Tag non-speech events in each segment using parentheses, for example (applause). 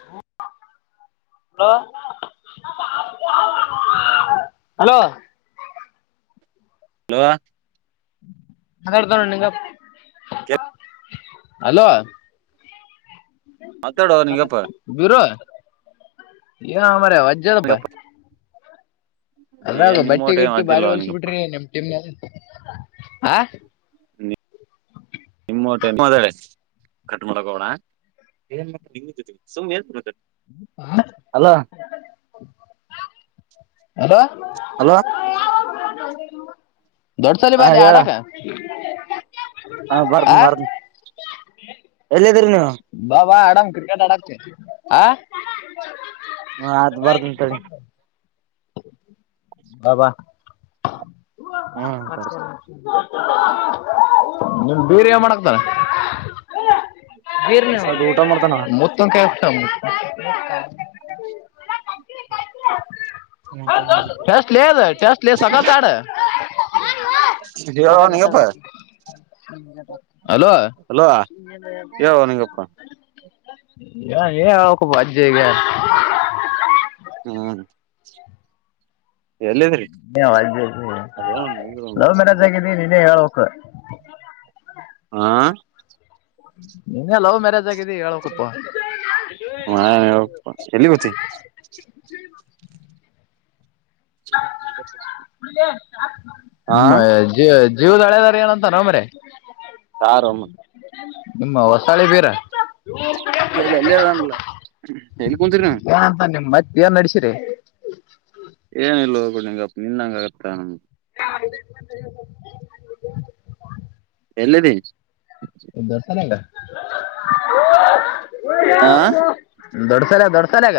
ಹ್ಮ hello hello hello ಮಾತಾಡ್ತಾ ನೋಡ ನಿಂಗಪ್ಪ ಕೆ ಹಲೋ ಮಾತಾಡುವ ನಿಂಗಪ್ಪ ಬರೋ ವಾಜದಪ್ಪ ನಿಂಗಪ್ಪ ಏನ್ ಅದ್ರಾಗ ನಿಮ್ಮ ಊಟ ಬಟ್ಟೆಗ ಇಟ್ಟು ಬಾರಿ ಅಜ್ಜಿಲ್ವ ಹೊಲ್ಸ ನಿಂಗಪ್ಪ ಬಿಟ್ರಿ ನಿಮ್ ಟೀಮ್ ಹ ನಿಮ್ಮ ಕಟ್ ಮಾಡಕೋಬಡ ಹ ಹಲೋ ಹಲೋ ದೊಡ್ಡಸಲಿ ಹಾ ಬಾಲಿ ಹೇಳ ಆಡಕ ಆ ಎಲ್ಲಿದ್ದ್ರಿ ನೀವು ನ ಕ್ರಿಕೆಟ್ ಆಡಕ ಹ ಹ ಅ ಬಾರ್ದಂತಳಿ ಬಾಬಾ ಹ್ಮ್ ಹ ಬರ್ ನಿಮ್ ಬೀಗ್ರೆ ಮಾಡಕೊಂತಾರೆ ಬರ ಅದು ಊಟ ಮಾಡ್ತಾನ ಮುತ್ತು ಕಟ ಹ ಟೆಸ್ಟ್ ಲೇ ಅದು ಟೆಸ್ಟ್ ಸಾವಕಾಶ ಹಾಡು ಹೇಳೋ ನಿಂಗಪ್ಪ ಹಲೋ ಹಲೋ ಹೇಳೋ ನಿಂಗಪ್ಪ ಯ ಏ ಅವಕಬ ಅಜ್ಜೆಗ ಹಾ ನೀದ ಅದ ಲವ್ ಮ್ಯಾರೇಜ್ ಆಗಿದ್ದಿ ನೀನ್ನೇ ಹೇಳು (inaudible) ಹಾ ನೀನಲವ್ ಮ್ಯಾರೇಜ್ ಆಗಿದಿ ಹೇಳ್ಬೇಕಪ್ಪ ಹ ಎಲ್ಲಿ ಗೋತಿ ಹಾ ನಿಮ್ಮ ಅಜ್ಜಜ್ ಜೀವದಳ್ಯದರಏನ ಅಂತನೋ ಮರೇ ಸಾರಮ್ಮ ನಿಮ್ಮ ಹೊಸ ಅಲೆದಾರ್ ಇ ಎಲ್ಲ ಎಲ್ಲಂಗಲ್ಲ ಎಲ್ಲಿ ಕುಂತೀರಿ ನೀವು ಯನ್ ನಡಸಿರಿ ಏನ ಇಲ್ ಹೋಗಂಗಪ್ಪ ನಿನ್ಂಗ ಆಗತ್ತ ಹ ಎಲ್ಲಿದಿ ಈ ಕಡೆ ಸಲ್ಯಾಗ್ ಆ ದೊಡ್ಡಸಾಲೆಗ ದೊಡ್ಸಾಲಯಾಗ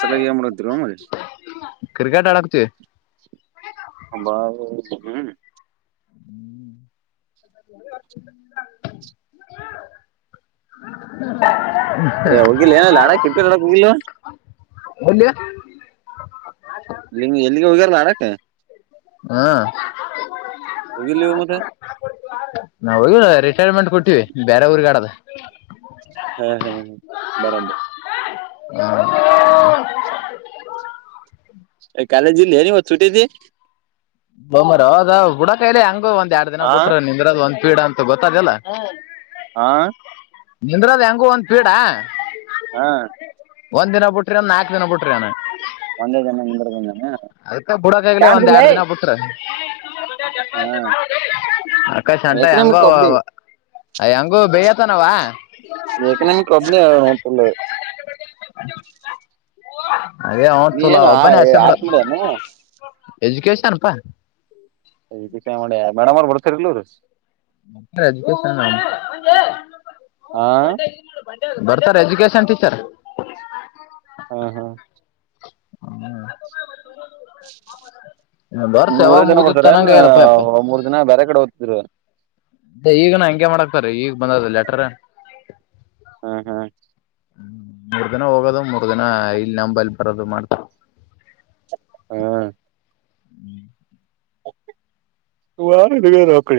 ಸಲಾಗಿ ಏನ್ ಮಾಡತಿರೋ ಮರಿ ಕ್ರಿಕೆಟ್ ಆಡಕ್ಚ ಹಂಬ ಹ್ಮ್ ಹ್ಮ್ ಹ ಏ ಹೋಗಿಿಲ್ಲ ಏನ ಅಲಿ ಕ್ರಿಕೆಟರ್ ಆಡ ಕ ಹೋಗಿಿಲ್ಲ ಒನ್ಯ ಎಲ್ಲಿಗೆ ಹೋಗ್ಯಾರಲ್ಲ ಆಡಕ್ಕೆ ಹ್ಮ ಹೋಗಿಲ್ಲಿವು ಮತ್ತೆ ನಾವು ಹೋಗ ರಿಟೈರ್ಮೆಂಟ್ ಕೊಟ್ಟಿವವಿ ಬೇರೆ ಊರ್ಗ ಆಡದ ಹಾ ಹಾ ಹ ಬರಬರ್ ಹ ಎ ಕಾಲೇಜಿ ಇಲ್ಲ ಏನು ಇವತ್ತು ಸುಟ್ಟಿದಿ ಬೊಮ್ಮರ ಅದ ಬುಡ ಕೈಲಿ ಹೆಂಗ ಒಂದ ಎರಡ್ ದಿನ ಹಾ ಬಿಟ್ರ ನಿಂದ್ರದ ಒಂದ್ ಪೀಡ್ ಅಂತ ಗತ್ತದಲ್ಲ ಆಾ ನಿಂದ್ರದ್ ಹೆಂಗು ಒಂದ್ ಪೀಡ ಹಾ ಒಂದ್ ದಿನ ಬಿಟ್ರಿಂದ ನಾಕಕ್ ದಿನ ಬಿಟ್ರಿ ಅಾನ ಒಂದೇ ದಿನ ಇಂದ್ರಧನು ಅದಕ್ಕ ಬಿುಡಕ ಆಾಗಲಿ ಒಂದ್ ಎರಡ್ ದಿನ ಬಿಟ್ರ ಹ್ಮ್ ಆಕಾಶ್ ಅಂಟ ಹೆಂಗ ಯಕನಮ ಕೊಬಲತಲ್ಲ ಅದೇ ಅವ ನೀ ಏನು ತುಲಾವ ಬನ್ಸಮ ಆರ್ಟ್ಸ್ ಮಾಡ್ಯಾನ ಎಜುಕೇಶನ್ಪಾ ಮಾಡ ಮೇಡಮ್ ಅವ್ ಬರ್ತರ್ಲ್ಲ ಅದ ಹಾ ಬರ್ತಾರೆ ಎಜುಕೇಶನ್ ಟೀಚರ್ ಹಾ ಹಾ ಹ್ಮ್ ವರ್ಷ ಯಾವಾಗ ಮೂರೇ ದಿನ ಮುಗ್ದಿತ್ತು ಬರ್ತಾರ ಅನ್ ಅನ್ನಂಗ ಆಗ್ಯದಪ್ಪ ಯಪ್ಪ ಮೂರ್ ದಿನ ಬೇರೆ ಕಡೆ ಹೋಗದ್ತಿದ್ರ ಅ ಈಗನ ಹಂಗಗೆ ಮಾಡಕ್ತಾರ ಈಗ ಬಂದದ ಲೆಟರ್ ಹ್ಮ್ ಹ್ಮ್ ಹ್ಮ್ ಮೂರ್ ದಿನ ಹೋಗೋದ ಮೂರ್ ದಿನ ಇಲ್ ನಂಬಲ್ ಬರದು ಮಾಡ್ತ ಹ್ಮ್ ಹ್ಮ್ ತು ಆಾರ ತುಗ ಹಕಳ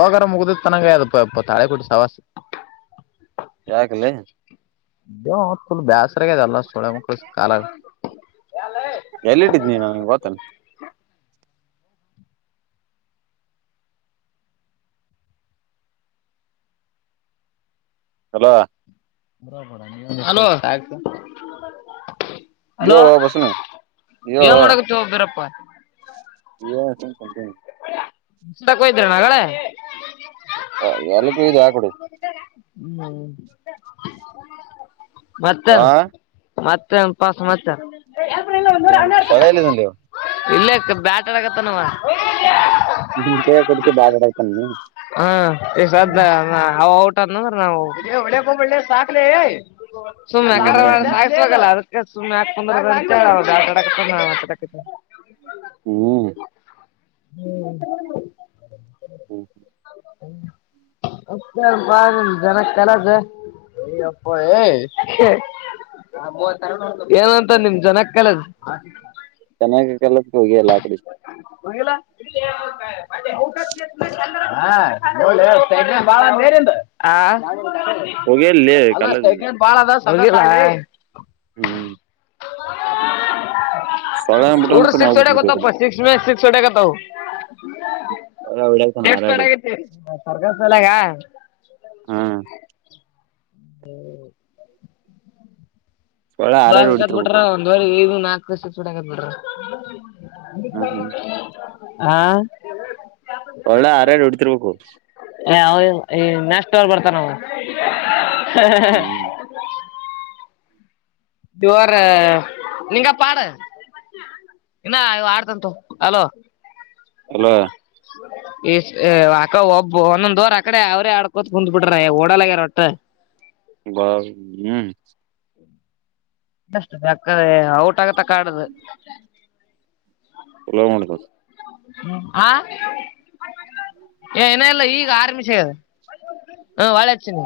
ವಕರ ಮುಗ್ದ ತನಂಗ ಅ ಇ ತಾಳೆ ಕೂಟ್ಟಿ ಸವಾಾಸ ಯಾಕ್ಲ ಇ ತಲ್ ಬ್ಯಾಸ್ರಗದ ಅಲ್ಲ ೋಡ ಮುಖ ಕಲ್ಲ ಎಲ್ಲಿಟ್ಟಿದ್ ನೀ ನನಗೆ ಗೊತ್ತೇನ್ ಹಲೋ ಬರಬ ನೀೋ ಹಲೋ ಹೇಳು ಬಸನು ಯಏ ಮಾಡಕುತ್ತ ಬಿರಪ್ಪಾ ಇ ತಕಯಿದ್ರಣಗಳೆ ಹ ಎಲ್ಲಕ್ಕೂ ಇದೆ ಆಕಡು ಹ್ಮ್ ಹಾ ಬರ್ತಲ್ಲ ಮತ್ತೆ ಒ ಪಸ್ ಮತ್ತೆ ಸೊಳೆಲ್ಲಿದನಲ್ಲಿ ಇಲ್ಲ ಬ್ಯಾಟ ಆಗತ್ತ ನವ ನಿ ಕ ಕುಡಕ್ಕೆ ಬಾಡಾಯ್ತಾನಿ ಹ ಎಷ್ಟ ಅವ ಊಟ ನಾವು ಒಳ್ಳೆ ಹೋಗಬಳ್ಳೆ ಸಾಕ್ಲಿ ಸುಮ್ನೆ ಹ್ಮ್ ಕಲ್ಲ ಹ್ಮ್ ಹ್ಮ್ ಅದ ಎು ಪಂದ ಹ್ಮ್ ಹ್ಮ್ ಹ್ಮ ಹೌ ಅಪ್ಪ ಬ ಜನ ಕೆಲ್ಲಸ ನೀ ಅಪ್ಪ ಏನಂತ ನಿಮ ಜನಕ್ ಕಲದ ಕಲ್ಲ ಹೋಗಿಲ್ಲಾಕಡಿ ಹ ಬಾಳ ಮೇರೆ ಹ ಹೋಗಿ ಅಲ್ಲಿ ಅದಷ್ಟ ಕಲದ ಬಾಳ ಅದ ಹ್ಮ್ ಸಳ ಮುಟಂತ ಸ ಹೊಟ ಕತ್ತ ಸಸ್ ಸಸ್ ಹೊಟೆ ಕತ್ತವು ಸೊಳ್ಳೆ ಹೊಡತಾನ ಎಷ್ಟ ಹಾರಾಡಿ ಆಗ ಸರ್ ಳಗ ಹಾ ಸೊಳ್ಳೆ ಬಾಗ ಹಾರಾಡಿ ಕತ್ ಬಿಟ್ರ ಹೊಡಿತಿರ್ಬೇಕು ಒಂದ್ವರೆ ತ್ಷ ಚೂಡತ್ ಬಿಡ್ರ ಹ್ಮ್ ಹ್ಮ್ ಆ ಒಳ್ಳ ಆರ್ಯ ನೋಡ್ತಿರ್ಬೇಕು ಈ ನೆಸ್ರ್ ಬರ್ತಾನ ಹ್ಮ್ ಇವರ ನಿಂಗ ಪಾಡು ಇನ್ನ ಇ ಆಡ್ತಂತು ಅಲೋ ಅಲೋ ಇ ಅಕ್ಕ ಒಬ್ಬ ಒಂದೊಂದ ದೋರ್ ಅಕಡೆ ಅವ್ರ ಆಡ್ಕೋತ್ ಕುಂದ್ ಬಿಟ್ರ ಓಡಲಗ್ಯಾರ ಒಟ್ಟ ಹ ಬ ಹ್ಮ್ ಷ್ಟ ಯಾಕ್ರೆ ಔಟ್ ಆಗತ್ತ ಕಾಡದು ಎಲ ಮಾಡ ಬ ಹ್ಮ ಹ ಏ ಏನಲ್ಲ ಈಗ ಆರ್ಮಿ ಸದು ಹಾ ವಾಳಚನ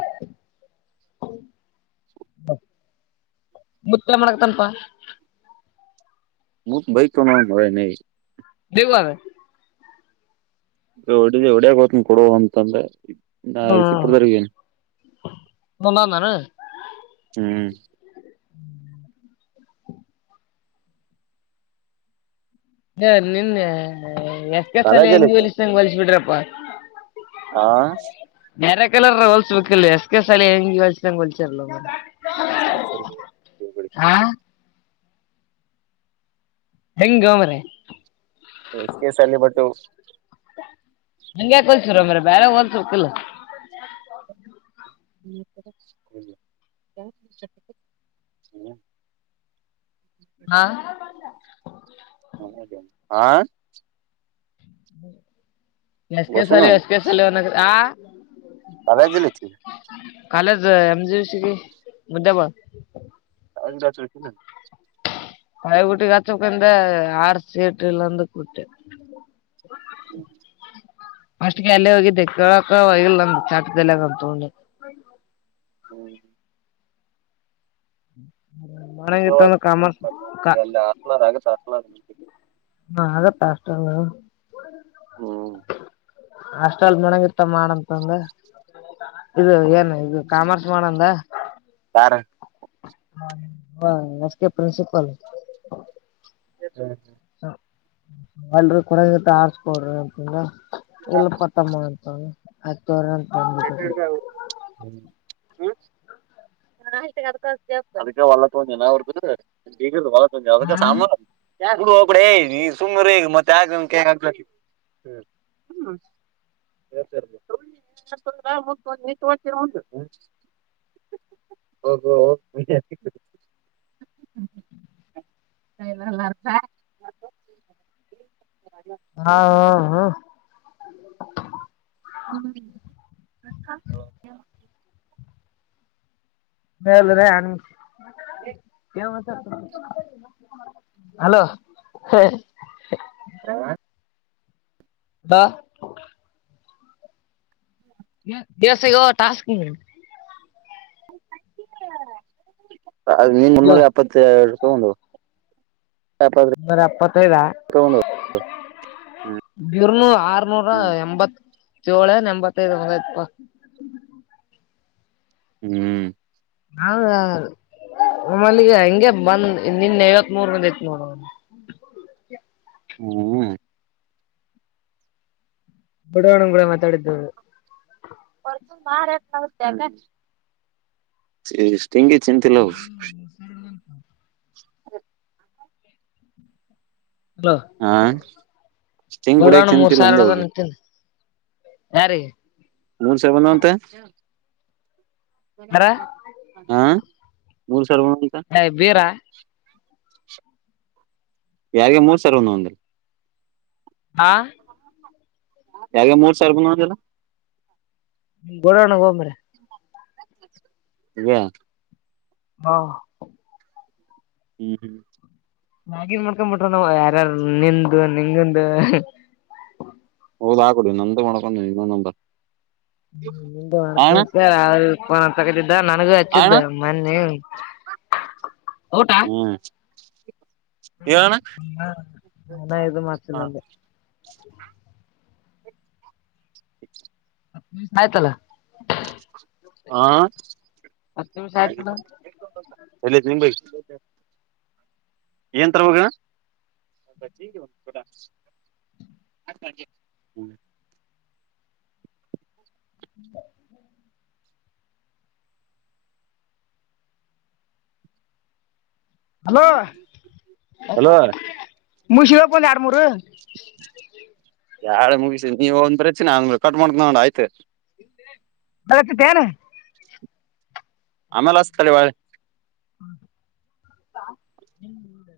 ಮುುತ್ತ ಮಾಡಕತನ್ಪ ಹಟ ಭೈ ಕಮ ನ ದವುಾವ ಹೊಡ ಹೊಡಿಯಾಗ ಹತನ ಕೊಡುವ ಅಂತಂದ್ರೆ ನಾ ಸಿಪ್ರದರ್ಗ ಏನು ನಂದಂದಾನ ಹ್ಮ್ ಸ ನಿನ್ನ ಎಕ್ಕಸಲ ಕಾಲೇಜಲ್ಲಿ ಹೆಂಗಿ ಹೊಲಿಸ್ದಂಗ ಹೊಲಸ್ ಬಿಡ್ರಪ್ಪಾ ಹಾ ಬೇರೆ ಕಲರ್ ರೋಲ್ಸ್ ಬೇಕಲ್ ಎಸ್ ಕೆ ಸಾಲ ಹೆಂಗಿ ಹೊಲ್ಸಂಗ ಹೊಲ್ಚರ್ಲ್ಲ ರಿ ಹೆಂಗ್ ಗ ಮರ ಎಸ್ ಕೆಸ್ ಅಲ್ಲಿ ಬಟ್ಟು ಹಂಗಗೆ ಯಾಕಲ್ಸರ ಮ್ರ ಬೇರೆ ಹೋಲ್ಸಕಲ್ಲ (inaudible) ಹಾ ಹ ಆ ಎಸ್ ಕೆ ಸವಾಲ ಬಸನು ಎಸ್ ಕೆ ಸಾಲನ್ನ ಹ ಕಾಲೇಜಲ್ಲಿ ಐತಿ ಕಾಲಜ ಎಮಜ ಸಿ ಮು್ದ್ಯ ಬಳ ಅಂದಾಜುಸ ಮಯಗಟ್ಟಿ ಕತ್ತಕ್ಕಿಂದ ಆರ್ಸ ಎಟಲ್ಲಂದು ಕಟ್ಟ (inaudible) ಅಷ್ಟಗೆ ಅಲ್ಲ ಹೋಗಿ ಕ್ಕಳಕ ಹಗಲ್ಲ ಚಾಟದೆಲ್ಲ ಅಂತ್ಕೊಂಡ ಹ್ಮ್ ಉಗ್ರವ ಅಲ್ಲಿ ಕಾ ಹನ ಆಗುತ್ತೆ ಹನ ಹಾ ಅ ಪಸ್ಲ್ಲ ಅಷ್ಟ ಅಲ್ ಮಣಂಗ ಇರ್ತ್ತ ಮಾಡಂ ಂದ ಇದು ಏನ್ ಇದು ಕಾಮರ್ಸ್ ಮಾಡಂದ ಸ ಹ ಹ ಎಸ್ ಕೆ ಪ್ರಿನ್ಸಿಪಲ್ ಹ ಎಲ್ರಿ ಕೊಡಂಗಂತ ಆರ್ಸ್ಕೊಡ್ರಿ ಅಂತಂಗ ಎಲ್ಲ ಕೊತ್ತಮ್ಮ ಅಂತಯತ ಚಟ್ಟ ಹ ಅ ತ ಜಗಚ ಸಂಬಾನ ಯಾಡೆ ನೀ ಸುಮ್ನೆರ ಈಗ ಮತ್ತ ನೀನು ತೋರಿಸು ಹಬ ನಲ್ಲತ ಹಾ ಹಾ ಹಾ ಹ್ಮ್ ಬಲ್ಲ ರ ಕೆ ಹಲೋ ಬರ ಬಾ ದೇಿವಸಗ ಟಾಸ್ಕ್ ಅ ನೀನ್ ಹಲೋ ಮುನ್ನೂರ ಎಪ್ಪತ್ತ ಎರಡು ಸ ಒಂದು ನೂರ ಎಪ್ಪತ್ತೈದ ಹ್ಮ್ ಬರುನು ಆರ್ನೂರ ಎಂಬತ್ ಜೋಳ ಎಂಬತ್ತೈದು ಹಪ್ಪಾ ಹ್ಮ್ ಹೌದ ನಮ್ಮಲ್ಲಿಗೆ ಹಂಗೆ ಬಂದ್ ನಿನ್ನ ಐವತ್ ಮೂರ್ ಮಂದ ಐತ್ ನೋಡ ಹ್ಮ್ ಬುಡವಣ ಕೂಡ ಮಾತಾಡಿದ್ದವರು ಿಂಗಿ ಚಿಂತಲ ಹ ಹ್ಮ ಹಲೋ ಹಾ ಸ್ಟಿಂಗ್ ಬಡೋಣ ಕುಡಿಯಕ್ ಮೂರ್ ತಿಂತಿಲ್ಲ ಸಾವಿರ ಅಂದೆ ಆಡದ ಅವಗೆ ನಿಂತೀನಿ ಯಾರೀ ಮೂರ್ ಸಾವಿರ ಬಂದವ ಅಂತ ಯಾರ ಹಾ ನೂರು ಸರ್ಿಕ ಏ ಬೀರಾ ಯಾರಗೇ ಮೂರ್ ಸಾವಿರ ರ ಒಂದು ಒಂದ ಆ ಯ ಮೂರ್ ಸಾವಿರ ಬಂದಂದಲ್ಲ ನಿ ಗೊಡೋಣ ಹೋಗ ಮ್ರೆ (unintelligible) ಹಾ (unintelligible) ನನ್ ಮಾಡ್ಕೊ ಬಿಟ್ರ ನಾವ್ ಯಾರಾರು ನಿಂದು ನಿಂಗಂದು ಹೌದ್ಕಡಿ ನಂದು ಮಾಡೋಕೊಂಡ ಇನ್ನೊ ನಂದ (unintelligible) ನನಗೂ ಫೋನ್ ಆ ಹಚ್ಚಿದ್ದ ಅಣ್ಣ ಮೊನ್ನಿ ಹ್ಮ ಣ ನಾನ ಇದು ಮಾಡ್ಸಿಲ್ಲ ಹಾ ಅಂದೆ ಹ ಸಯತಲ್ಲ ಹ ಹತ್ತು ನಿಮಿಷ ಆಯ್ತಲ್ಲ (unintelligible) ಏನ್ ತರ ಬೇಕಣ್ಣಾ (unintelligible) (unintelligible) (unintelligible) ಹಲೋ ಹಲೋ ಮುಶಿದಪ್ಪಂದು ಎರಡ ಮೂರು ಯಾಳ ಮುಗಿಸಿ ನೀವು ಒಂದ್ ಪ್ರಚನೆ ಅಂದ್ಮೇ ಕಟ್ ಮಾಡ್ಕ ನೊಂಡ್ ಆಯ್ತು (unintelligible) ಆಮೇಲೆ ಹಸ್ತಾನ ತಡಿ (unintelligible)